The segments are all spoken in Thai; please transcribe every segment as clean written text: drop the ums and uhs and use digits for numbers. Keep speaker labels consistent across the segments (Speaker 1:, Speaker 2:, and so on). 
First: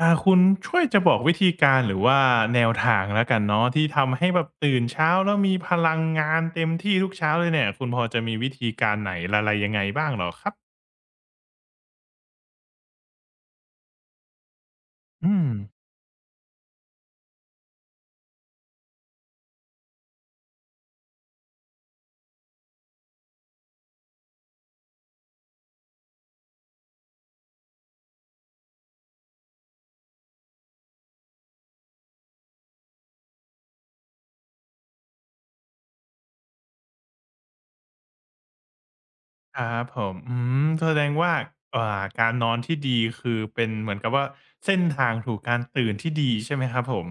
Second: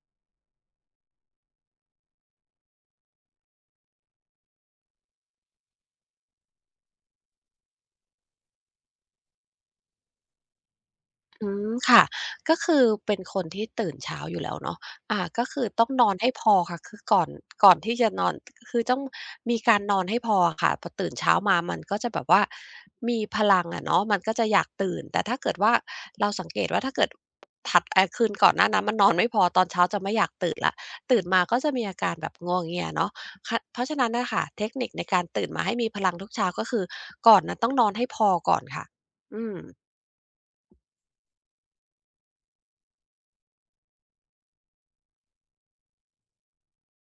Speaker 1: คุณช่วยจะบอกวิธีการหรือว่าแนวทางแล้วกันเนาะที่ทำให้แบบตื่นเช้าแล้วมีพลังงานเต็มที่ทุกเช้าเลยเนี่ยคุณพอจะมีวิธีการไหนอะไรยังไงบ้างเหรอครับ
Speaker 2: ค่ะก็คือเป็นคนที่ตื่นเช้าอยู่แล้วเนาะ
Speaker 1: อื
Speaker 2: ก็
Speaker 1: ม
Speaker 2: คือต้องนอนให้พอค่ะคือก่อนที่จะนอนคือต้องมีการนอนให้พออะค่ะพอตื่นเช้ามามันก็จะแบบว่ามีพลังอะเนาะมันก็จะอยากตื่นแต่ถ้าเกิดว่าเราสังเกตว่าถ้าเกิดถัดคืนก่อนหน้านั้นมันนอนไม่พอตอนเช้าจะไม่อยากตื่นแล้วตื่นมาก็จะมีอาการแบบงัวเงียเนาะคะเพราะฉะนั้นน่ะค่ะเทคนิคในการตื่นมาให้มีพลังทุกเช้าก็คือก่อนน่ะต้องนอนให้พอก่อนค่ะอืม
Speaker 1: ครับผมอืมแสดงว่าอ่าการนอนที่ดีคือเป็นเหมือนกับว่าเส้นทางสู่การตื่นที่ดีใช่ไหมครับผม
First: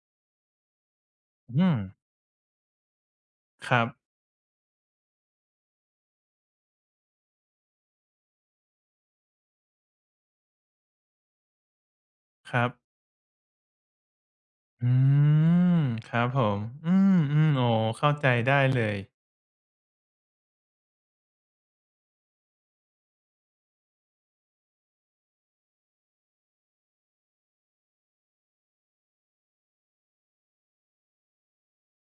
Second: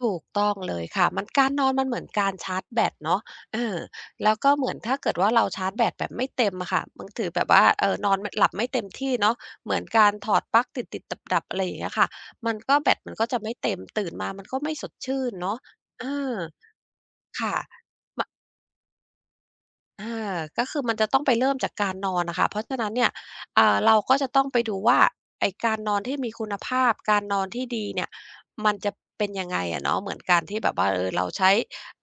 Speaker 2: ถูกต้องเลยค่ะมันการนอ
Speaker 1: อื
Speaker 2: น
Speaker 1: ม
Speaker 2: มันเหมือนการชาร์จแบตเนาะเอ
Speaker 1: ค
Speaker 2: อ
Speaker 1: รับ
Speaker 2: แล้วก็เหมือนถ้าเกิดว่าเราชาร์จแบตแบบไม่เต็มอะค่ะมันถือแบบว่าเออนอนไม่หลับไม่เต็มที่เนาะเหมือนการถอดปลั๊กติดๆดับๆอะไรอย่างเงี้ยค่ะมั
Speaker 1: ค
Speaker 2: น
Speaker 1: รับ
Speaker 2: ก็แบตมันก็จะไม่เต็มตื่นมามันก็ไม่ส
Speaker 1: อื
Speaker 2: ดชื่นเนาะ
Speaker 1: ม
Speaker 2: เอ
Speaker 1: ครับ
Speaker 2: อ
Speaker 1: ผมอืม
Speaker 2: ค่ะ
Speaker 1: ๆโอ้เข้าใจได้เลย
Speaker 2: อาก็คือมันจะต้องไปเริ่มจากการนอนน่ะค่ะเพราะฉะนั้นเนี่ยเราก็จะต้องไปดูว่าไอ้การนอนที่มีคุณภาพการนอนที่ดีเนี่ยมันจะเป็นยังไงอะเนาะเหมือนการที่แบบว่าเออเราใช้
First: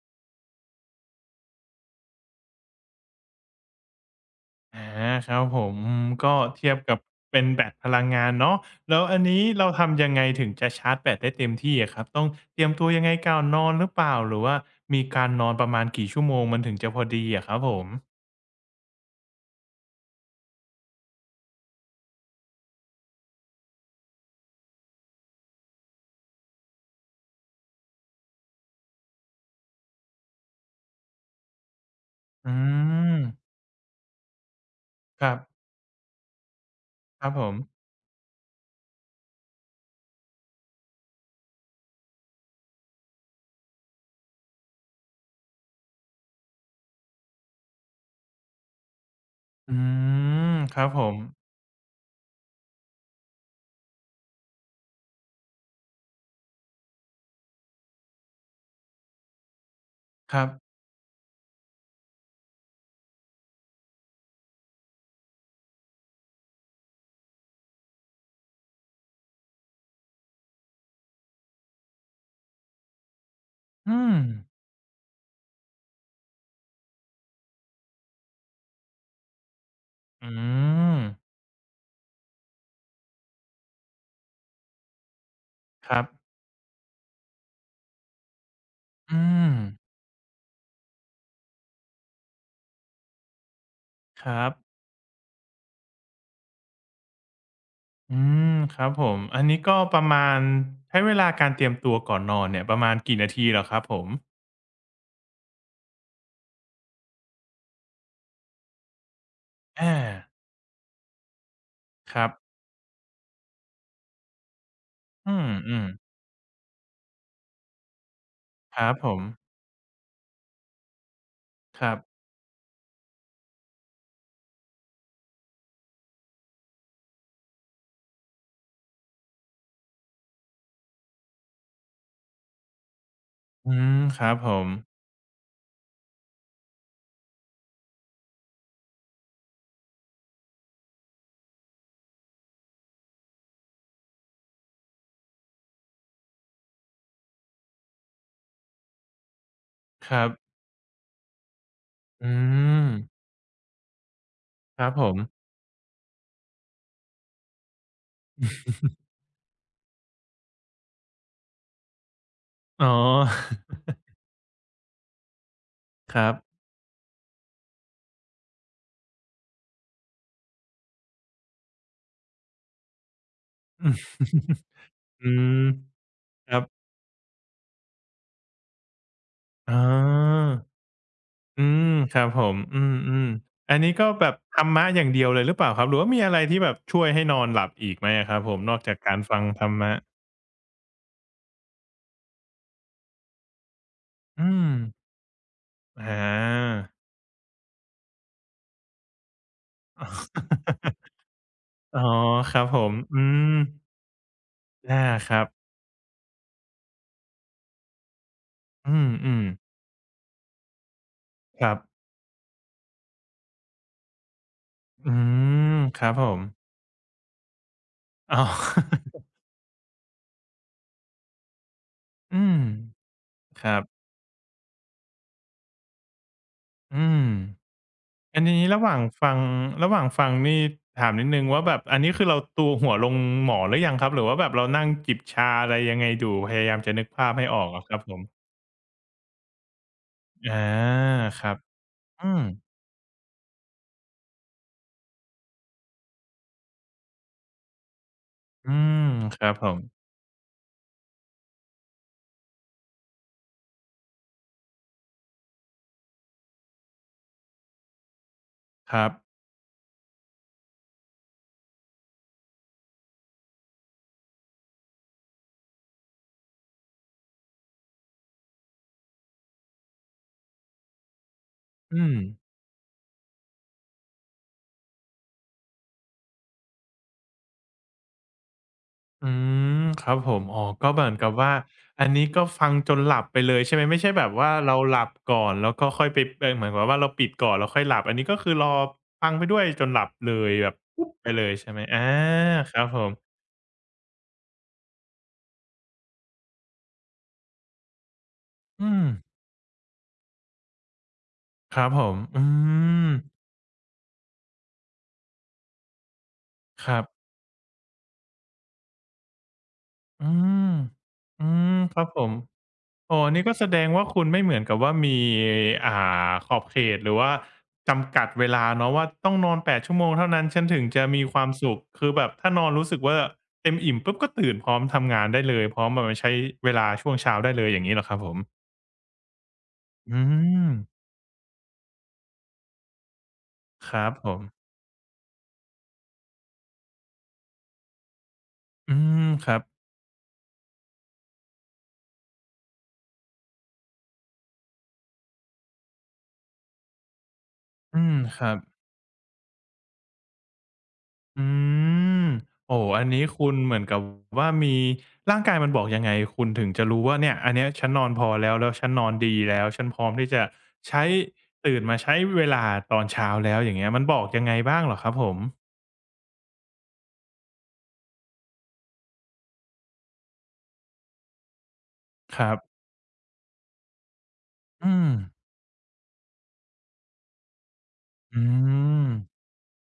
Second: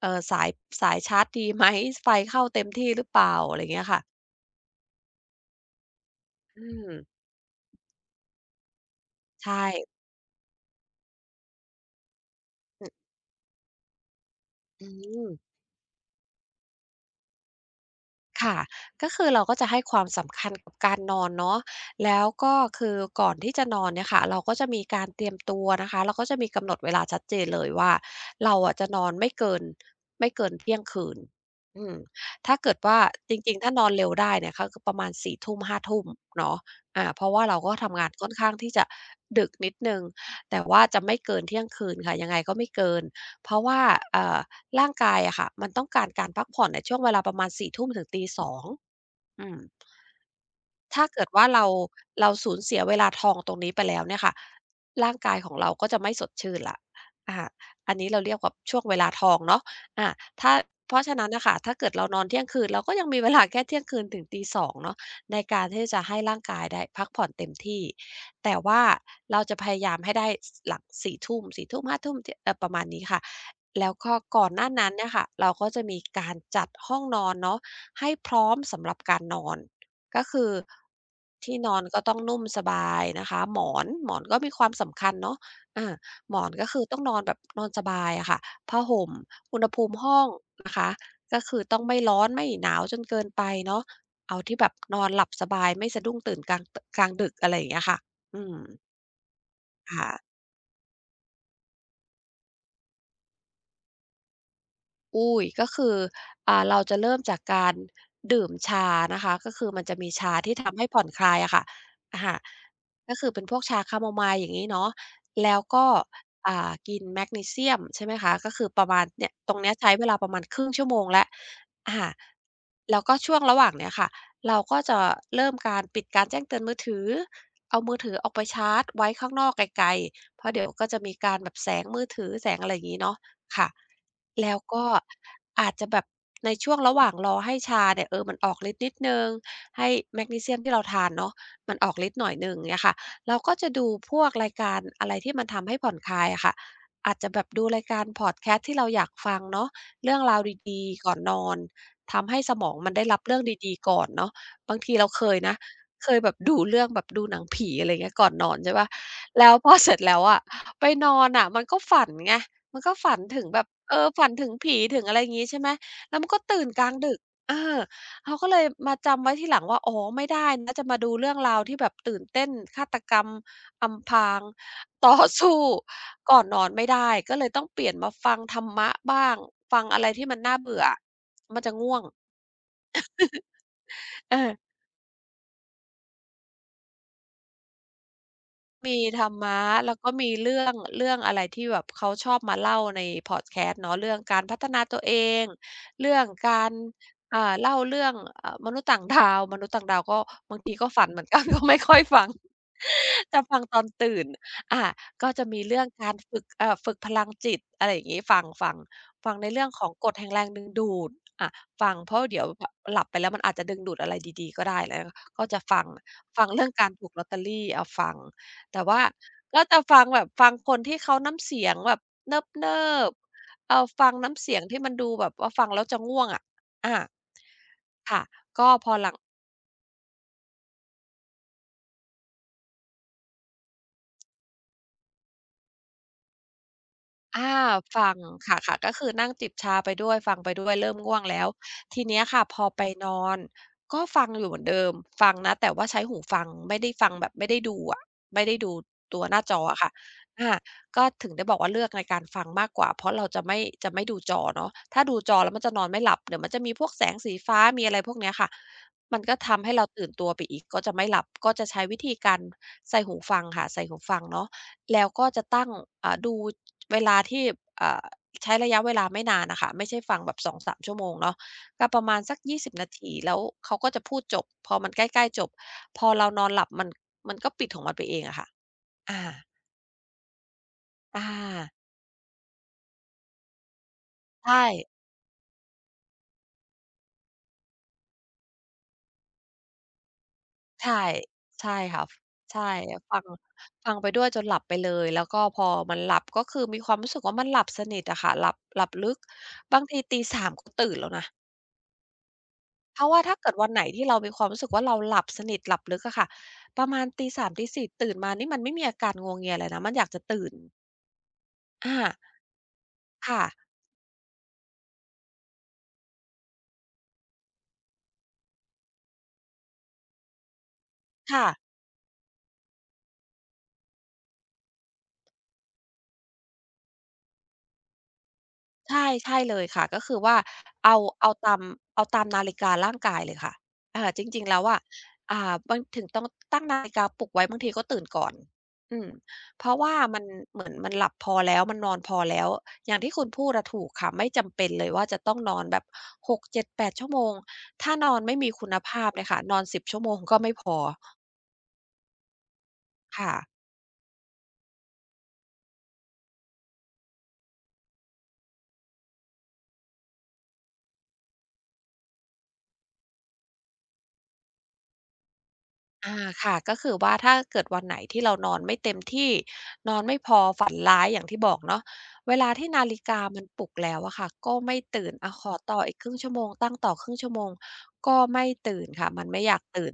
Speaker 2: เอ่อสายสายชาร์จดีไหมไฟเข้าเต็มที่หรือเปล่าอะไรอย่างเงี้ยค่ะ
Speaker 1: อาครับผมอืมก็
Speaker 2: อื
Speaker 1: เทียบ
Speaker 2: ม
Speaker 1: กับเป็นแบตพลังงานเนาะแล้วอันนี้
Speaker 2: ใช
Speaker 1: เรา
Speaker 2: ่
Speaker 1: ทำยังไงถึงจะชาร์จแบตได้เต็มที่อะครับต้องเตรียมตัวยังไงก่อนนอนหรือเปล่าหรือว่า
Speaker 2: อื
Speaker 1: มีกา
Speaker 2: ม
Speaker 1: รนอนประมาณกี่ชั่วโมงมันถึงจะพอดีอะครับผม
Speaker 2: ค่ะก็คือเราก็จะให้ความสำคัญกับการนอนเนาะแล้วก็คือก่อนที่จะนอนเนี่ยค่ะเราก็จะมีการเตรียมตัวนะคะเราก็จะมีกำหนดเวลาชัดเจนเลยว่าเราอะจะนอนไม่เกินเที่ยงคืนอืม
Speaker 1: อื
Speaker 2: ถ้าเกิดว่า
Speaker 1: ม
Speaker 2: จริงๆถ้านอนเร็วได้เนี่ยค่ะคือประมาณ
Speaker 1: ครั
Speaker 2: 4
Speaker 1: บ
Speaker 2: ทุ่ม5ทุ่มเนาะเพ
Speaker 1: ครั
Speaker 2: ราะ
Speaker 1: บผ
Speaker 2: ว่า
Speaker 1: ม
Speaker 2: เราก็ทำงานค่อนข้างที่จะดึกนิดหนึ่งแต่ว่าจะไม่เกินเที่ยงคืนค่ะยังไงก็ไม่เกินเพราะว่าเอ่อ ร่างกายอะค่ะมันต้องการการพักผ่อนในช่วงเวลาประมาณสี่ทุ่มถึงตี2 0อืม
Speaker 1: อืมครับผ
Speaker 2: ถ้า
Speaker 1: ม
Speaker 2: เกิดว่าเราสูญเสียเวลาทองตรงนี้ไปแล้วเนี่ยค่ะร่างกายของเราก็จะไม่สดชื่นแล้วอาอันนี้เราเรียกว่าช่วงเวลาทองเนาะอา
Speaker 1: ครับ
Speaker 2: ถ้าเพราะฉะนั้นน่ะค่ะถ้าเกิดเรานอนเที่ยงคืนเราก็ยังมีเวลาแค่เที่ยงคืนถึงตีสองเนาะในการที่จะให้ร่างกายได้พักผ่อนเต็มที่แต่ว่าเราจะพยายามให้ได้สหลัง22:00่2 0 0 5:00เทุ่ยเจประมาณนี้ค่ะแล้
Speaker 1: อื
Speaker 2: ว
Speaker 1: ม
Speaker 2: ก็ก่อนหน้านั้นเนี่ยค่ะเราก็จะมีการจัดห้องนอนเนาะให้พร้อมสำหรับการนอน ก็
Speaker 1: อื
Speaker 2: คือ
Speaker 1: ม
Speaker 2: ที่นอนก็ต้องนุ่มสบายนะคะหมอนก็มีความสำคัญเนาะ
Speaker 1: ค
Speaker 2: อา
Speaker 1: รับ
Speaker 2: หมอนก็คือต้องนอนแบบนอนสบายอะค่ะผ้าห่ม
Speaker 1: อืม
Speaker 2: อุณหภูมิห้องนะคะก็คือต้องไม่ร้อนไม่หนาวจนเกินไปเนาะ
Speaker 1: ค
Speaker 2: เอา
Speaker 1: รับ
Speaker 2: ที่แบบนอนหลับสบายไม่สะดุ้งตื่นกลางดึกอะไรอย่างเงี้ยค่ะ
Speaker 1: อื
Speaker 2: อื
Speaker 1: ม
Speaker 2: ม
Speaker 1: ครับผมอันนี้ก็ประ
Speaker 2: ค่ะ
Speaker 1: มาณใช้เวลาการเตรียมตัวก่อนนอนเนี่ยประมาณกี่นาทีเหรอครับผม
Speaker 2: อุ๊ยก็คือเราจะเริ่มจากการดื่มชานะคะก็คือมัน
Speaker 1: อา
Speaker 2: จะมีชาที่ทำให้ผ่อนคลายอะค่ะ
Speaker 1: ค
Speaker 2: อะ
Speaker 1: รับ
Speaker 2: ฮะก็คือเป็นพวกชาแคโมไมล์อย่างงี้เนาะ
Speaker 1: อืม
Speaker 2: แล้ว
Speaker 1: อื
Speaker 2: ก็
Speaker 1: ม
Speaker 2: กินแมกนีเซียมใช่ไหมคะก็คือ
Speaker 1: ค
Speaker 2: ประ
Speaker 1: รับ
Speaker 2: มาณ
Speaker 1: ผม
Speaker 2: เนี่ยตรงเนี้ยใช้เวลาประมาณครึ่งชั่วโมงแล้ว
Speaker 1: ครั
Speaker 2: อา
Speaker 1: บ
Speaker 2: แล้วก็ช่วงระหว่างเนี้ยค่ะเราก็จะเริ่มการปิดการแจ้งเตือนมือถือเอามือถือออกไปชาร์จไว้ข้างนอกไกลๆเพราะเดี๋ยวก็จะมีการแบบแสงมือถือแสงอะไรอย่างงี้เนาะค่ะ
Speaker 1: อืมครับผ
Speaker 2: แล้ว
Speaker 1: ม
Speaker 2: ก็อาจจะแบบในช่วงระหว่างรอให้ชาเนี่ยเออมันออกฤทธิ์นิดหนึ่งให้แมกนีเซียมที่เราทานเนาะมันออกฤทธิ์หน่อยหนึ่งเงี้ยค่ะเราก็จะดูพวกรายการอะไรที่มันทำให้ผ่อนคลายอะค่ะอาจจะแบบดูรายการพอดแคสต์ที่เราอยากฟังเนาะ
Speaker 1: ค
Speaker 2: เรื่อง
Speaker 1: รับ
Speaker 2: ราวดีๆก่อนนอน
Speaker 1: อื
Speaker 2: ทำให้สมอง
Speaker 1: ม
Speaker 2: มันได้รับเรื่องดีๆก่อนเนาะบาง
Speaker 1: ครับ
Speaker 2: ที
Speaker 1: ผ
Speaker 2: เรา
Speaker 1: ม
Speaker 2: เคยนะเคยแบบดูเรื่องแบบดูหนังผีอะไรเงี้ยก่อนนอนใช่เปล่าแล้วพอเสร็จแล้วอะไปนอนน่ะมันก็ฝันไง มัน
Speaker 1: อ๋อ
Speaker 2: ก็ฝันถึงแบบเอ อฝันถึงผีถึงอะไรอย่างงี้ใช่ไหมแล้
Speaker 1: ค
Speaker 2: วมั
Speaker 1: รั
Speaker 2: น
Speaker 1: บ
Speaker 2: ก็ตื่นกลางดึกเออเขาก็เลยมาจำไว้ทีหลังว่าอ๋อไม่ได้นะจะมาดูเรื่องราวที่แบบตื่นเต้นฆาตกรรม
Speaker 1: อืม
Speaker 2: อำพราง ต่อ
Speaker 1: อื
Speaker 2: สู้
Speaker 1: ม
Speaker 2: ก่อน
Speaker 1: ค
Speaker 2: น
Speaker 1: รั
Speaker 2: อนไม่
Speaker 1: บ
Speaker 2: ได้ก็เลยต้องเปลี่ยนมาฟังธรรมะบ้าง
Speaker 1: อ๋อ
Speaker 2: ฟังอะไรที่มันน่าเบื่อมัน
Speaker 1: อื
Speaker 2: จะ
Speaker 1: ม
Speaker 2: ง่วง
Speaker 1: ครับผม อืมอืมอันนี้ก็แบ
Speaker 2: เอ
Speaker 1: บ
Speaker 2: อ
Speaker 1: ธรรมะอย่างเดียวเลยหรือเปล่าครับหรือว่ามีอะไรที่แบบช่วยให้นอนหลับอีกไหมอะครับผมนอกจาก
Speaker 2: มี
Speaker 1: การ
Speaker 2: ธรร
Speaker 1: ฟัง
Speaker 2: มะ
Speaker 1: ธรรมะ
Speaker 2: แล้วก็มีเรื่องอะไรที่แบบเขาชอบมาเล่าในพอดแคสต์เนาะเรื่องการ
Speaker 1: อื
Speaker 2: พัฒ
Speaker 1: ม
Speaker 2: นาตัวเอง
Speaker 1: อ
Speaker 2: เรื่องกา
Speaker 1: า
Speaker 2: รเล่าเรื่องมนุษย์ต่างดาวมนุษย์ต่างดาวก็บางทีก็ฝั นเหมือนกัน ก็ไม่ค่อ
Speaker 1: อ๋อ
Speaker 2: ยฟัง
Speaker 1: ครับผมอื
Speaker 2: จะ
Speaker 1: ม
Speaker 2: ฟังตอนตื่นอ่า
Speaker 1: อา
Speaker 2: ก็
Speaker 1: ครั
Speaker 2: จะ
Speaker 1: บ
Speaker 2: มีเรื่องการฝึกฝึกพลังจิตอะไรอย่างงี้ฟัง
Speaker 1: อืมอื
Speaker 2: ฟัง
Speaker 1: ม
Speaker 2: ในเรื่องของกฎแห่งแรงดึงดูดอะ
Speaker 1: ครับ
Speaker 2: ฟังเพราะเดี๋ยวพหลับไปแล้วมันอาจจะดึงดูดอะไรดีๆก็ได้แล้ว
Speaker 1: อื
Speaker 2: ก็จะ
Speaker 1: ม
Speaker 2: ฟัง
Speaker 1: ครับผม
Speaker 2: ฟังเรื่องการถูกลอตเตอรี่อะฟัง
Speaker 1: อ้าว
Speaker 2: แต่ว่าก็จะฟังแบบฟังคนที่เขาน้ำเสียงแบบเ
Speaker 1: อืม
Speaker 2: นิบ
Speaker 1: ค
Speaker 2: ๆ
Speaker 1: รับ
Speaker 2: ฟังน้ำเสียงที่มันดูแบบว่าฟังแล้วจะง่วงอะอา
Speaker 1: อืม
Speaker 2: ค่ะ
Speaker 1: อันนี้
Speaker 2: ก็
Speaker 1: ระ
Speaker 2: พ
Speaker 1: ห
Speaker 2: อ
Speaker 1: ว่าง
Speaker 2: หลัง
Speaker 1: ฟังระหว่างฟังนี่ถามนิดนึงว่าแบบอันนี้คือเราตัวหัวลงหมอนหรือยังครับหรือว่าแบบเรานั่งจิบชาอะไรยังไงดูพยายามจะนึกภาพให้
Speaker 2: อา
Speaker 1: ออกอะครับ
Speaker 2: ฟั
Speaker 1: ผ
Speaker 2: ง
Speaker 1: ม
Speaker 2: ค่ะๆก็คือนั่งจิบชาไปด้วยฟังไป
Speaker 1: อา
Speaker 2: ด้วยเริ่มง่วงแล้
Speaker 1: ค
Speaker 2: ว
Speaker 1: รับ
Speaker 2: ทีเนี้ย
Speaker 1: อื
Speaker 2: ค่ะ
Speaker 1: ม
Speaker 2: พอไปนอนก็ฟังอยู่เหมือนเดิมฟังนะแต่ว่าใช้หูฟังไม่ได้ฟังแบบไม่ได้ดูอะไม่ได้
Speaker 1: อื
Speaker 2: ดู
Speaker 1: ม
Speaker 2: ตัวห
Speaker 1: ค
Speaker 2: น้า
Speaker 1: รั
Speaker 2: จ
Speaker 1: บ
Speaker 2: อ
Speaker 1: ผม
Speaker 2: อะค่ะอาก็ถึงได้บอกว่าเลือกในการฟังมากกว่าเพราะเราจะไม่จะไม่ดูจอเนาะถ้าดูจอแล้วมันจะนอนไม่หลับเดี๋ยวมันจะมีพวกแสงสีฟ้ามีอะไรพวกเนี้ยค่ะ
Speaker 1: ครับ
Speaker 2: มันก็ทำให้เราตื่นตัวไปอีกก็จะไม่หลับก็จะใช้วิธีการใส่หูฟังค่ะใส่หูฟังเนาะ แล้วก็จะตั้งดูเวลาที่อ่าใช้ระยะเวลาไม่นานน่ะค่ะไม่ใช่ฟังแบบ2-3 ชั่วโมงชั่วโมงเนาะก็ป
Speaker 1: อื
Speaker 2: ระมา
Speaker 1: ม
Speaker 2: ณสัก20นาทีแล้วเขาก็จะพูดจบพอมันใกล้ๆจบพอเรานอนหลับมันก็ปิดของมันไปเองอะค่ะอา
Speaker 1: อืมครับผมอ๋อก็เหมือน
Speaker 2: อา
Speaker 1: กับว่าอันนี้ก็ฟังจนหลับไปเลยใช่ไหมไม่ใช่แบบว่า
Speaker 2: ใช่
Speaker 1: เราหลับก่อนแล้วก็ค่อยไปเออเหมือนกับว่าเราปิดก่อนแล้วค่อยหลับอันนี้ก็คือรอฟังไปด้วยจนหลับเลยแบบ
Speaker 2: ใช่
Speaker 1: ปุ๊บไปเลยใช่
Speaker 2: ใช่
Speaker 1: ไหมอา
Speaker 2: ค่ะฟใช่
Speaker 1: ครับผม
Speaker 2: ฟังฟังไปด้วยจนหลับไปเลยแล้วก็พอมันหลับก็คือมีความรู้สึกว่ามันหลับสนิทอะค่ะหลับ
Speaker 1: อืม
Speaker 2: ลึกบางทีตี3ก็ตื่นแล้วนะ
Speaker 1: ครับผมอื
Speaker 2: เพ
Speaker 1: ม
Speaker 2: ราะว่าถ้าเกิดวันไหนที่เรามีความรู้สึกว่าเราหลับสนิทหลับลึกอะค่ะประ
Speaker 1: ครั
Speaker 2: มาณตี
Speaker 1: บ
Speaker 2: 3ตี4ตื่นมานี่มันไม่มีอาการงัวเงียอะไรนะมันอยากจะ
Speaker 1: อื
Speaker 2: ตื่น
Speaker 1: มอืมครับ
Speaker 2: อา
Speaker 1: ผม อ๋อ
Speaker 2: ค่ะ
Speaker 1: นี่ก็แสดงว่าคุณไม่เหมือนกับว่ามีอ่าขอบเขตหรือว่าจำกัดเวลาเนาะว่าต้องนอน8ชั่วโมงเท่านั้นฉันถึงจะมีควา
Speaker 2: ค่ะ
Speaker 1: มสุขคือแบบถ้านอนรู้สึกว่าเต็มอิ่มปุ๊บก็ตื่นพร้อมทำงานได้เลยพร้อมแบบมาใช้เวลาช่วงเช้าได้เลยอย่างงี้เหรอครับผม
Speaker 2: ใช่ใช่เลยค่ะก็คือ
Speaker 1: อื
Speaker 2: ว่า
Speaker 1: ม
Speaker 2: เอาเอาตามเอาตามนาฬิการ่างกายเลยค่ะ
Speaker 1: ค
Speaker 2: อ่า
Speaker 1: รับ
Speaker 2: จ
Speaker 1: ผ
Speaker 2: ริ
Speaker 1: ม
Speaker 2: งๆแล้วอะอ่าบางถึงต้องตั้งนาฬิกาปลุกไว้บางทีก็ตื่นก่อน
Speaker 1: อื
Speaker 2: อืม
Speaker 1: มครับ
Speaker 2: เพราะว่ามันเหมือนมันหลับพอแล้วมันนอนพอแล้วอย่างที่คุณพูดอะถูกค่ะไม่จำเป็นเลยว่าจะต้องนอนแบบ6 7 8ชั่วโมงถ้า
Speaker 1: อื
Speaker 2: น
Speaker 1: ม
Speaker 2: อนไม่
Speaker 1: ครั
Speaker 2: มี
Speaker 1: บ
Speaker 2: คุณภาพเนี่ยค่ะนอน10ชั่วโมงก็ไม่พอ
Speaker 1: อืมโอ้โอันนี้
Speaker 2: ค่ะ
Speaker 1: คุณเหมือนกับว่ามีร่างกายมันบอกยังไงคุณถึงจะรู้ว่าเนี่ยอันเนี้ยฉันนอนพอแล้วแล้วฉันนอนดีแล้วฉันพร้อมที่จะใช้ตื่นมาใช้เวลาตอนเช้าแล้วอย่างเงี้ยมันบอกยังไงบ้างเหรอครับผม
Speaker 2: อาค่ะก็คือว่าถ้าเกิดวันไหนที่เรานอนไม่เต็มที่นอนไม่พอฝันร้ายอย่างที่บอกเนาะเว
Speaker 1: ค
Speaker 2: ลา
Speaker 1: รั
Speaker 2: ที่
Speaker 1: บ
Speaker 2: นาฬิกามันปลุกแล้วอะค่ะก็ไม่
Speaker 1: อื
Speaker 2: ตื่
Speaker 1: ม
Speaker 2: นอะขอต่ออีกครึ่งชั่วโมงตั้งต่อครึ่งชั่วโมงก็
Speaker 1: อื
Speaker 2: ไม่ตื่น
Speaker 1: ม
Speaker 2: ค่ะมันไม่อยากตื่น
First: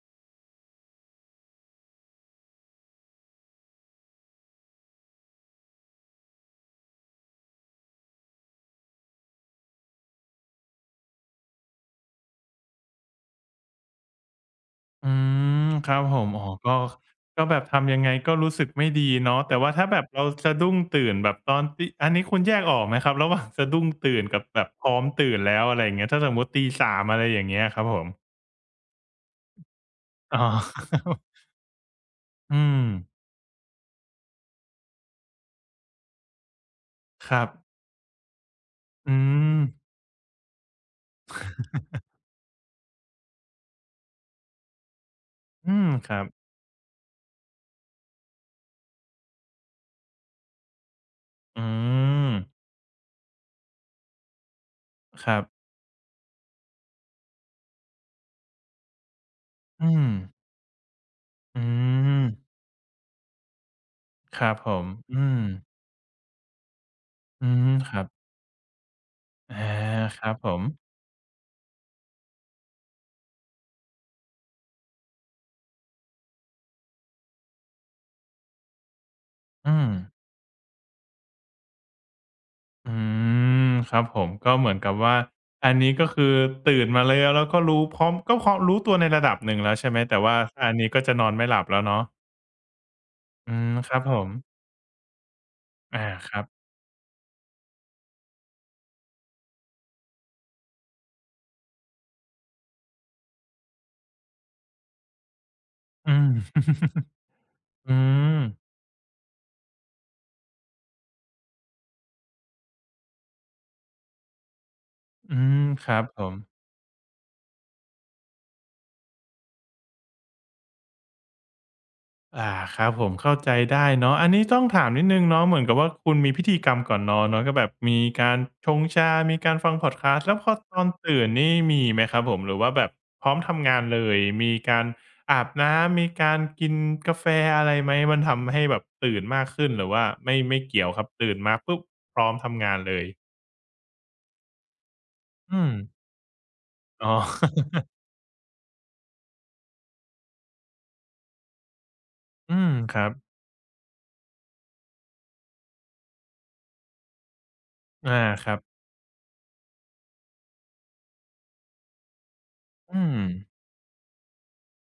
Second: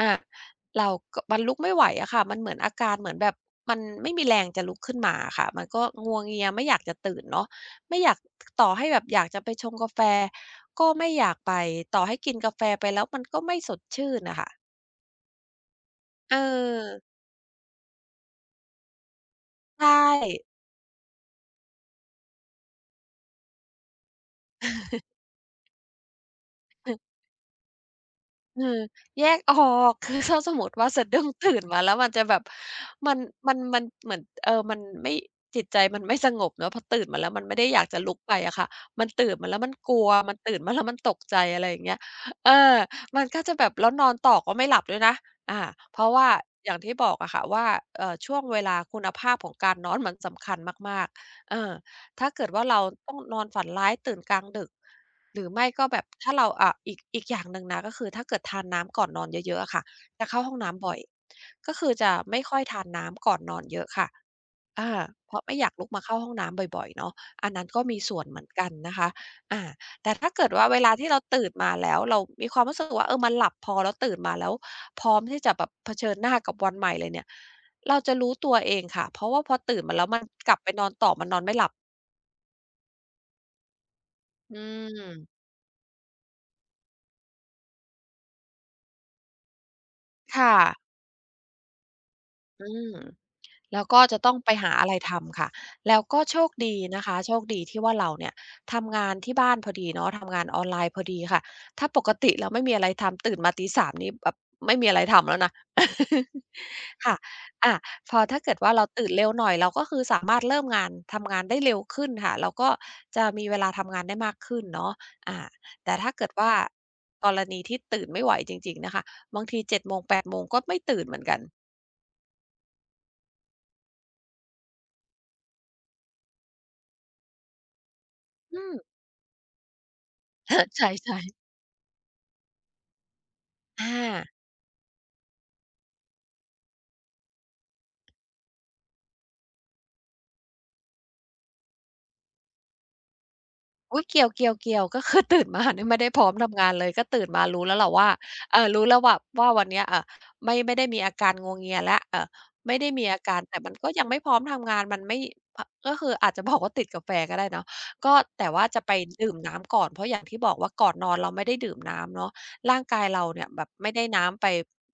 Speaker 2: อาเราก็มันลุกไม่ไหวอะค่ะมันเหมือนอาการเหมือนแบบมันไม่มีแรงจะลุกขึ้นมาค่ะมันก็งัวเงียไม่อยากจะตื่นเนาะไม่อยากต่อให้แบบอยากจะไปชงกาแฟก็ไม่อยากไปต่อให้กินกาแฟไปแล้วมันก็ไม่สดชื่นนะคะ
Speaker 1: อืมครับผม
Speaker 2: เอ
Speaker 1: อ๋อก็
Speaker 2: อ
Speaker 1: ก็แบบทำยังไงก็รู้สึกไม่ดีเนาะแต่ว่า
Speaker 2: ใช
Speaker 1: ถ้าแบบเรา
Speaker 2: ่
Speaker 1: สะดุ้งตื่นแบบตอนตีอันนี้คุณแยกออกไหมครับระหว่างสะดุ้งตื่นกับแบบพร้อมตื่นแล้วอะไรอย่างเงี้ยถ้าสมมุติตีสา
Speaker 2: เออ
Speaker 1: มอะไรอย่างเงี้ยครับผม
Speaker 2: เออแยกออกคือ
Speaker 1: อ๋
Speaker 2: ถ้า
Speaker 1: อ
Speaker 2: สมมุติว่าสะดุ้งตื่นมาแล้วมันจะแบบ
Speaker 1: อืม
Speaker 2: มันมันเหมือนเออมันไม่จิตใจมันไม่สงบเนาะพอตื่นมาแล้ว
Speaker 1: ค
Speaker 2: มั
Speaker 1: รั
Speaker 2: น
Speaker 1: บ
Speaker 2: ไม่ได้อยากจะลุกไปอะค่ะมัน
Speaker 1: อื
Speaker 2: ตื่นมาแล้
Speaker 1: ม
Speaker 2: วมันกลัวมันตื่นมาแล้วมันตกใจอะไรอย่างเงี้ยเออมันก็จะแบบแล้วนอนต่อก็ไม่หลับด้วยนะอา
Speaker 1: อืม
Speaker 2: เพ
Speaker 1: ค
Speaker 2: ราะ
Speaker 1: รับ
Speaker 2: ว่าอย่างที่บอกอะค่ะว่าช่วงเวลาคุณภาพของการนอนมันสำคัญมากๆเอ
Speaker 1: อื
Speaker 2: อถ้า
Speaker 1: ม
Speaker 2: เกิดว่าเราต้องนอนฝันร้ายตื่นกลางดึก
Speaker 1: ครั
Speaker 2: หรือไม่
Speaker 1: บ
Speaker 2: ก็แบบถ้าเราอ่าอีกอย่างหนึ่งนะก็คือถ้าเกิดทานน้ำก่อนนอนเยอะๆอะค่ะ
Speaker 1: อืม
Speaker 2: จะเข้าห้องน้ำบ่อย
Speaker 1: อื
Speaker 2: ก็คือจะไม่
Speaker 1: ม
Speaker 2: ค่อยทานน้ำก่อนนอนเยอะค่ะ
Speaker 1: ครับผม
Speaker 2: อา
Speaker 1: อื
Speaker 2: เพ
Speaker 1: ม
Speaker 2: ราะไม่อยากลุกมาเข้าห้องน้ำบ่อยๆเนาะ
Speaker 1: อื
Speaker 2: อันนั้น
Speaker 1: ม
Speaker 2: ก็
Speaker 1: ค
Speaker 2: มี
Speaker 1: รับ
Speaker 2: ส่วนเหมือนกันนะคะอ่า
Speaker 1: อา
Speaker 2: แต่
Speaker 1: ค
Speaker 2: ถ้า
Speaker 1: รับ
Speaker 2: เกิ
Speaker 1: ผ
Speaker 2: ด
Speaker 1: ม
Speaker 2: ว่าเวลาที่เราตื่นมาแล้วเรามีความรู้สึกว่าเออมันหลับพอแล้วตื่นมาแล้วพร้อมที่จะแบบเผชิญหน้ากับวันใหม่เลยเนี่ยเราจะรู้ตัวเองค่ะเพราะว่าพอ
Speaker 1: อื
Speaker 2: ตื่น
Speaker 1: ม
Speaker 2: มาแล้วมันกลับไปนอนต่อมันนอนไม่หลับ
Speaker 1: อืมครับผมก็
Speaker 2: อื
Speaker 1: เหมือนกับว่า
Speaker 2: ม
Speaker 1: อันนี้ก็คือตื่นมาแล้วแล้วก็รู้พร้อมก็พอรู้ตัวในระดับหนึ่งแล้วใช่ไหมแต่ว่า
Speaker 2: ค่ะ
Speaker 1: ถ้าอันนี้ก็จะนอนไม่หลับแล้วเนาะ
Speaker 2: อืม
Speaker 1: อืม
Speaker 2: แล้ว
Speaker 1: ครั
Speaker 2: ก็
Speaker 1: บผ
Speaker 2: จะ
Speaker 1: ม
Speaker 2: ต้องไปหาอะไรทำค่ะ แล้ว
Speaker 1: อา
Speaker 2: ก็
Speaker 1: ค
Speaker 2: โช
Speaker 1: รับ
Speaker 2: คดีนะคะโชคดีที่ว่าเราเนี่ยทำงานที่บ้านพอดีเนาะทำงานออนไลน์พอดีค่ะ ถ้าปกติเราไม่มีอะไรทำตื่นมาตี3นี่แบบไม่มีอะไรทำแล้วนะ
Speaker 1: อืม
Speaker 2: ค่ะอา
Speaker 1: อื
Speaker 2: พอ
Speaker 1: ม
Speaker 2: ถ้าเกิดว่าเราตื่นเร็วหน่อยเราก็คือสามารถเริ่มงานทำงานได้เร็วขึ้นค่ะเราก็จะมีเวลาทำงานได้มากขึ้นเนาะ
Speaker 1: อื
Speaker 2: อา
Speaker 1: มค
Speaker 2: แต่
Speaker 1: รับ
Speaker 2: ถ้า
Speaker 1: ผ
Speaker 2: เกิด
Speaker 1: ม
Speaker 2: ว่ากรณีที่ตื่นไม่ไหวจริงๆนะคะบางที7 โมง 8 โมงก็ไม่ตื่นเหมือนกัน
Speaker 1: อ่าครับผมเข้าใจได้เนาะอันนี้ต้องถามนิดหนึ่งเนาะเหมือนกับว่าคุณมีพิธีกรรมก่อนนอนเนาะก็แบบมีการ
Speaker 2: อื
Speaker 1: ช
Speaker 2: ม
Speaker 1: งชามีการฟังพอดคาสต์แล้วพอต อน
Speaker 2: ใช่ใช่
Speaker 1: ตื่นนี่มีไหมครับผมหรือว่าแบบพร้อมทำงานเลย
Speaker 2: อา
Speaker 1: มีการอาบน้ำมีการกินกาแฟอะไรไหมมันทำให้แบบตื่นมากขึ้นหรือว่าไม่ไม่เกี่ยวครับตื่นมาปุ๊บพร้อมทำงานเลย
Speaker 2: อุ๊ยเกี่ยวเกียวเกยวก็คือ ตื่น
Speaker 1: อื
Speaker 2: มา
Speaker 1: ม
Speaker 2: เนี่ยไม่ได้พร้อมทำงานเลยก็
Speaker 1: อ๋อ
Speaker 2: ตื่นมารู้แล้ว แหละว่ารู้แล้วว่าวันเนี้ยไม่ได้มีอาการงัวเงียแล้ว
Speaker 1: อืม
Speaker 2: ไม่ได้
Speaker 1: ครั
Speaker 2: มี
Speaker 1: บ
Speaker 2: อาการแต่มันก็ยังไม่พร้อมทำงานมันไม่พก็คืออาจจะบอกว่าติดกาแฟก็ได้เนาะก็
Speaker 1: อาค
Speaker 2: แต่
Speaker 1: รั
Speaker 2: ว่าจะ
Speaker 1: บ
Speaker 2: ไปดื่มน้ำก่อนเพราะอย่างที่บอกว่าก่อนนอนเราไม่ได้ดื่มน้ำเนาะร่างกา
Speaker 1: อื
Speaker 2: ย
Speaker 1: ม
Speaker 2: เราเนี่ยแบบไม่ได้น้ำไป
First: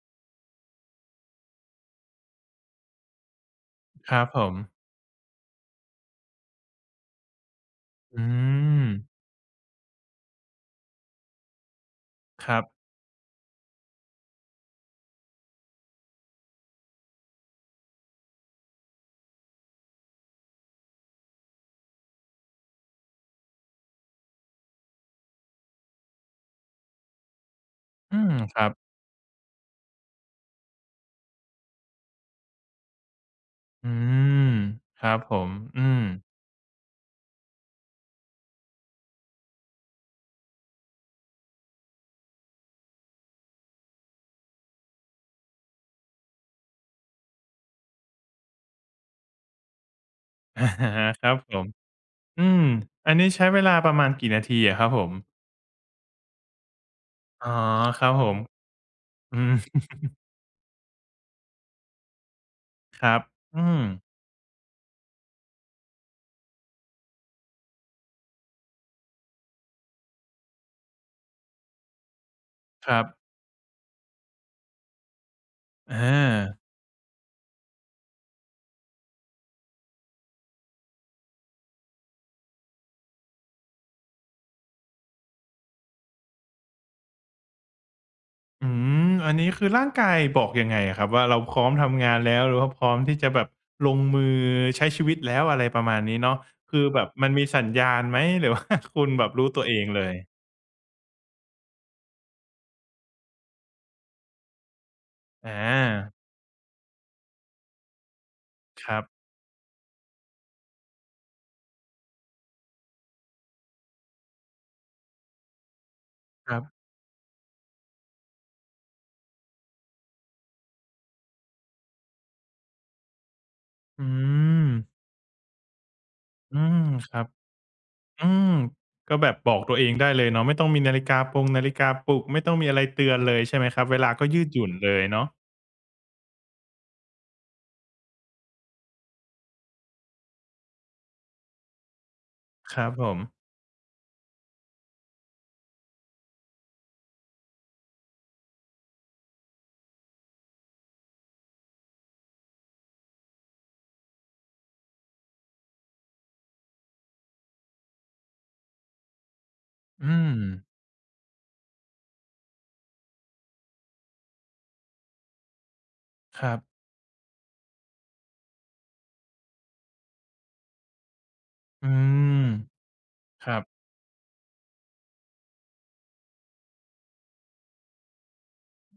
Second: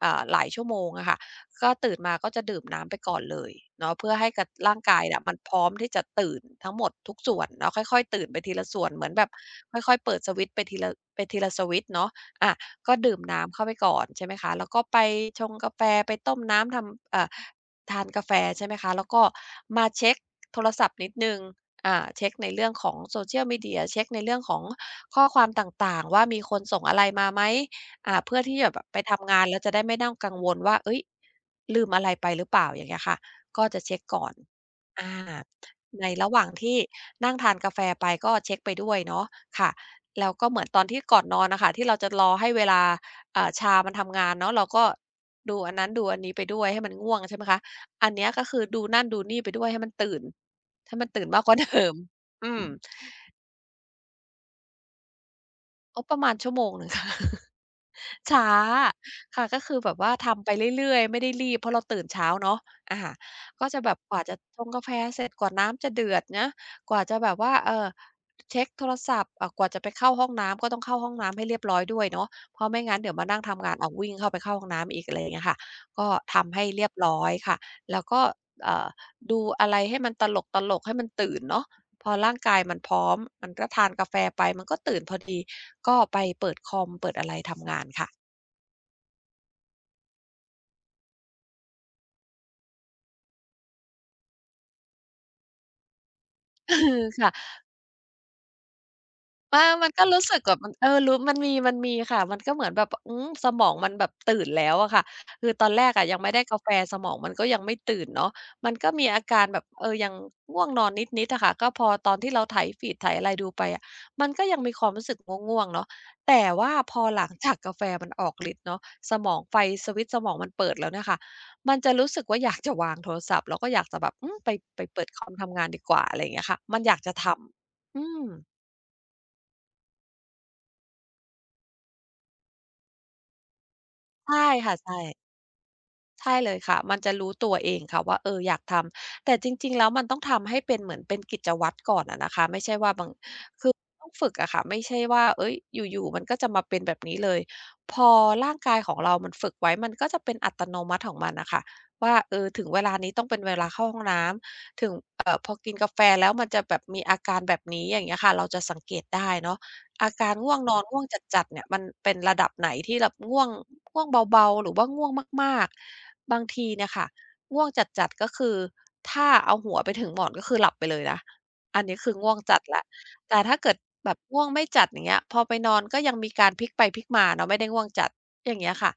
Speaker 2: หลายชั่วโมงอะค่ะ ก็ตื่นมาก็จะดื่มน้ำไปก่อนเลยเนาะเพื่
Speaker 1: ค
Speaker 2: อ
Speaker 1: รับ
Speaker 2: ให้
Speaker 1: ผ
Speaker 2: กับ
Speaker 1: ม
Speaker 2: ร่างกายน่ะมันพร้อมที่จะตื่นทั้งหมดทุกส่วนเนาะค่อยๆ
Speaker 1: อื
Speaker 2: ตื่นไปทีละส่ว
Speaker 1: ม
Speaker 2: นเหมือนแบบค่อยๆเปิดสวิตช์ไปทีละสวิตช์เนาะ
Speaker 1: ค
Speaker 2: อา
Speaker 1: รับ
Speaker 2: ก็ดื่มน้ำเข้าไปก่อนใช่ไหมคะแล้วก็ไปชงกาแฟไปต้มน้ำทำทานกาแฟใช่ไหมคะแล้วก็มาเช็กโทรศัพท์นิดหนึ่งเช็กในเรื่องของ social media เช็กในเรื่องของข้อความต่างๆว่ามีคนส่งอะไรมาไหม
Speaker 1: อืม
Speaker 2: เพื่อ
Speaker 1: ค
Speaker 2: ที่
Speaker 1: รั
Speaker 2: จะ
Speaker 1: บ
Speaker 2: แบบไปทำงานแล้วจะได้ไม่ต้องกังวลว่าเอ้ยลืมอะไรไปหรือเปล่าอย่างเงี้ยค่ะก็จะ
Speaker 1: อื
Speaker 2: เช็กก่อน
Speaker 1: มค
Speaker 2: อา
Speaker 1: รับผมอืม
Speaker 2: ในระหว่างที่นั่งทานกาแฟไปก็เช็กไปด้วยเนาะค่ะแล้วก็เหมือนตอนที่ก่อนนอนน่ะค่ะที่เราจะรอให้เวลาชามันทำงานเนาะเราก็ดูอันนั้นดูอันนี้ไปด้วยให้มันง่วงใช่ไหมคะอันเนี้ยก็คือดูนั่นดูนี่ไปด้วยให้มันตื่น
Speaker 1: อฮครับ
Speaker 2: มากก
Speaker 1: ผ
Speaker 2: ว่า
Speaker 1: ม
Speaker 2: เดิม
Speaker 1: อื
Speaker 2: อือ
Speaker 1: ม
Speaker 2: มม
Speaker 1: อันนี้ใช้เวลาประมาณกี่นาทีอะครับผม
Speaker 2: ก็ประมาณ1 ชั่วโมงค่ะ
Speaker 1: อ๋อครับผม
Speaker 2: ช้า
Speaker 1: อื
Speaker 2: ค่ะ
Speaker 1: ม
Speaker 2: ก็คือแบบว่าทำไปเรื่อยๆไม่ได้รีบเพราะเราตื่นเช้าเนาะอา
Speaker 1: ครับ
Speaker 2: ก็
Speaker 1: อื
Speaker 2: จะ
Speaker 1: ม
Speaker 2: แบบกว่าจะชงกาแฟเสร็จกว่าน้ำจะเดือดนะกว่าจะแบบว่าเช็กโทรศัพท์กว่าจะไปเข้าห้องน้ำก็ต้องเข้าห้องน้ำให้เรียบร้อยด้วยเนาะเพราะไม่
Speaker 1: ค
Speaker 2: งั้น
Speaker 1: รับ
Speaker 2: เดี๋ยวมานั่งทำงานอ้าววิ่งเข้าไปเข้าห้องน้ำอีกอะไรอย่างเงี้ยค่ะ
Speaker 1: อ
Speaker 2: ก็ทำ
Speaker 1: า
Speaker 2: ให้เรียบร้อยค่ะแล้วก็เอ่อดูอะไรให้มันตลกๆให้มันตื่นเนาะพอร่างกายมันพร้อมมันก็ทานกาแฟไปมันก็ตื่นพอดีก็ไปเปิดคอมเปิดอะไรทำงานค่ะ
Speaker 1: อืมอันนี้คือร่างกายบอกยังไงอะครับว่าเราพร้อมทำงานแล้วหรือว่าพร้อมที่จะแบบลงมือใช้ชีวิตแล้วอะไรประมาณนี้เนาะ
Speaker 2: เอ
Speaker 1: คือแบ
Speaker 2: อ
Speaker 1: บมั
Speaker 2: ค่ะ
Speaker 1: นมีสัญญาณไหมหรือว่า คุณแบบรู้ตั
Speaker 2: อา
Speaker 1: วเอง
Speaker 2: มันก็
Speaker 1: เลย
Speaker 2: รู้สึกแบบมันเออมันมีค่ะมันก็เหมือนแบบอืมสมองมันแบบตื่นแล้วอะค่ะคื
Speaker 1: อ
Speaker 2: อตอนแรกอะ
Speaker 1: า
Speaker 2: ยังไม่ได้กาแฟสมองมันก็ยังไม่ตื่นเนาะมัน
Speaker 1: ค
Speaker 2: ก็
Speaker 1: รั
Speaker 2: มีอา
Speaker 1: บ
Speaker 2: การแบบเออยังง่วงนอนนิดๆอะค่ะก็พอตอนที่เราไถฟีดไถอะไรดูไปอะมันก็ยังมีความรู้สึกง่วงๆเนาะแต่
Speaker 1: ครับ
Speaker 2: ว่าพอหลังจากกาแฟมันออกฤทธิ์เนาะสมองไฟสวิตช์สมองมันเปิดแล้วเนี่ยค่ะมันจะรู้สึกว่าอยากจะวางโทรศัพท์แล้วก็อยากจะ
Speaker 1: อื
Speaker 2: แบบอืม
Speaker 1: ม
Speaker 2: ไปเปิดคอมทำงานดีกว่าอะไรอย่างเงี้ย
Speaker 1: อื
Speaker 2: ค่ะมั
Speaker 1: ม
Speaker 2: นอยาก
Speaker 1: ค
Speaker 2: จะ
Speaker 1: รั
Speaker 2: ท
Speaker 1: บ
Speaker 2: ำอืม
Speaker 1: อืมก็แบบบอกตัวเองได้เลยเนาะไม่ต้องมีนาฬิกาปงนาฬิกาปลุกไม่ต้องมีอะไรเตือนเลยใช่ไหมครับเวลาก็
Speaker 2: ใช่
Speaker 1: ยืดหยุ่น
Speaker 2: ค่ะ
Speaker 1: เล
Speaker 2: ใช่
Speaker 1: ยเนาะ
Speaker 2: ใช่เลยค่ะมันจะรู้ตัวเองค่ะว่าเอออยากทำแต่จริงๆแล้วมันต้องทำให้เป็นเหมือนเป็นกิจวัตรก่อนอะนะคะไม่ใช่
Speaker 1: ครั
Speaker 2: ว่า
Speaker 1: บผ
Speaker 2: บาง
Speaker 1: ม
Speaker 2: คือต้องฝึกอะค่ะไม่ใช่ว่าเฮ้ยอยู่ๆมันก็จะมาเป็นแบบนี้เลยพอร่างกายของเรามันฝึกไว้มันก็จะเป็นอัตโนมัติของมันน่ะค่ะว่าเออถึงเวลานี้ต้องเป็นเวลาเข้าห้องน้ำถึงพอกินกาแฟแล้วมันจะแบบมีอาการแบบนี้อย่างเงี้ยค่ะเราจะสังเกตได้เนาะ อา
Speaker 1: อืม
Speaker 2: การง่วงนอนง่วงจัดๆเนี่ยมันเป็นระดับไหนที่แบบง่วงง่วงเบาๆหรือว่าง่วงมากๆบา
Speaker 1: ค
Speaker 2: ง
Speaker 1: รั
Speaker 2: ที
Speaker 1: บ
Speaker 2: เนี่ยค่ะง่วงจัดๆก็คือถ้าเอาหัวไปถึงหมอนก็คือหลับไปเลยนะอัน
Speaker 1: อื
Speaker 2: นี้คือง่วง
Speaker 1: ม
Speaker 2: จัดแล้วแต่
Speaker 1: ค
Speaker 2: ถ้า
Speaker 1: รั
Speaker 2: เกิด
Speaker 1: บ
Speaker 2: แบบง่วงไม่จัดอย่างเงี้ยพอไปนอนก็ยังมีการพลิกไปพลิกมาเนาะไม่ได้ง่วงจัดอย่างเงี้ยค่ะ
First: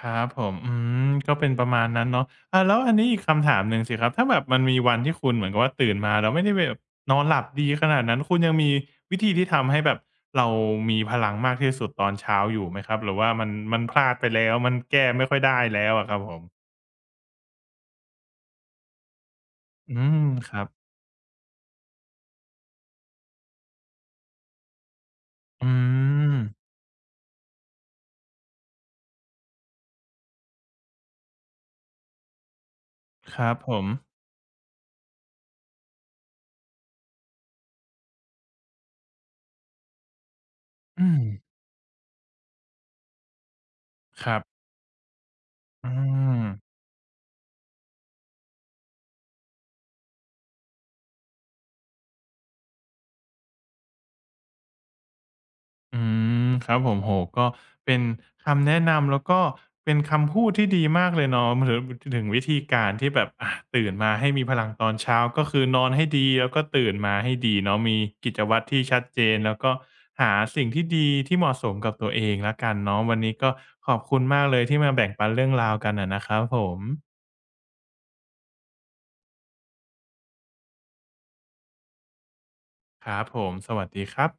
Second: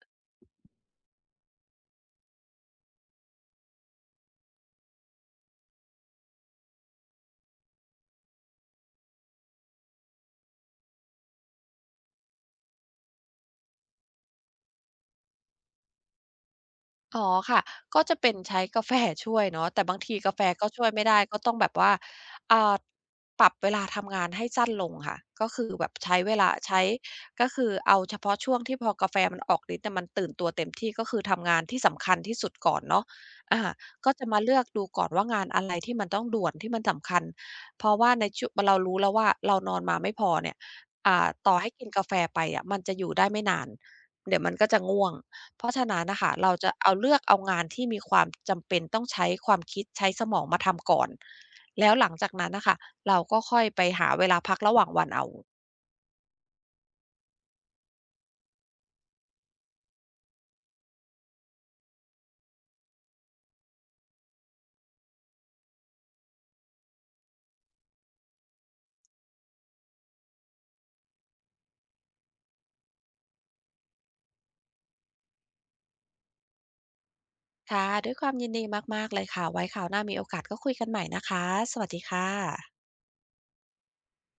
Speaker 1: ครับผมอืมก็เป็นประมาณนั้นเนาะอาแล้วอันนี้อีกคำถามหนึ่งสิครับถ้าแบบมันมีวันที่คุณเหมือนกับว่าตื่นมาแล้วไม่ได้แบบนอนหลับดีขนาดนั้นคุณยังมีวิธีที่ทำให้แบบเรามีพลังมากที่สุดตอนเช้าอยู่ไหมครับหรือว่ามันมันพลาดไปแล้วมันแก้ไม่ค่อยได้แล้วอะครับผม
Speaker 2: อ๋อค่ะก็จะเป็นใช้กาแฟช่วยเนาะแต่
Speaker 1: อื
Speaker 2: บางที
Speaker 1: ม
Speaker 2: กาแฟ
Speaker 1: ครั
Speaker 2: ก็
Speaker 1: บ
Speaker 2: ช่วยไม่ได้ก็ต้องแบบว่าอ่าปรับเวลาทำงานให้สั้นลงค่ะก็คือ
Speaker 1: อื
Speaker 2: แบบใช้เว
Speaker 1: ม
Speaker 2: ลาใช้ก็คือเอาเฉพาะช่วงที่พอกาแฟมันออกฤทธิ์เน่ยมันตื่นตัวเต็มที่ก็คือทำงานที่สำคัญที่สุดก่อนเนาะ
Speaker 1: ครับ
Speaker 2: อา
Speaker 1: ผม
Speaker 2: ก็จะมาเลือกดูก่อนว่างานอะไรที่มันต้องด่วนที่มันสำคัญเพราะว่าในช่วงเรารู้แล้วว่าเรานอนมาไม่พอเนี่ย
Speaker 1: อืม
Speaker 2: ต่อให้กินกาแฟไปอะมันจะอยู่ได้ไม่นาน
Speaker 1: ครั
Speaker 2: เดี๋ยวมัน
Speaker 1: บ
Speaker 2: ก็จะง่วง เพราะฉะ
Speaker 1: อื
Speaker 2: นั้นน่ะค่ะ
Speaker 1: ม
Speaker 2: เราจะเอาเลือกเอางานที่มีความจำเป็นต้องใช้ความคิดใช้สมองมาทำก่อนแล้วหลังจากนั้นน่ะค่ะเราก็ค่อยไปหาเวลาพักระหว่างวันเอา
Speaker 1: อืมครับผมโอ้โฮก็เป็นคำแนะนำแล้วก็เป็นคำพูดที่ดีมากเลยเนาะถึงถึงวิธีการที่แบบอาตื่นมาให้มีพลังตอนเช้าก็คือนอนให้ดีแล้วก็ตื่นมาให้ดีเนาะมีกิจวัตรที่ชัดเจนแล้วก็หาสิ่งที่ดีที่เหมาะสมกับตัวเองแล้วกันเนาะวันนี้ก็ขอบคุณมากเลยที่มาแบ่งปันเรื่องราวกันอะนะครับผม
Speaker 2: ค่ะด้วยความยินดีมากๆเลยค่ะไว้คราวหน้ามีโอกาสก็คุยกันใหม่นะคะสวัสดีค่ะ
Speaker 1: ครับผมสวัสดีครับ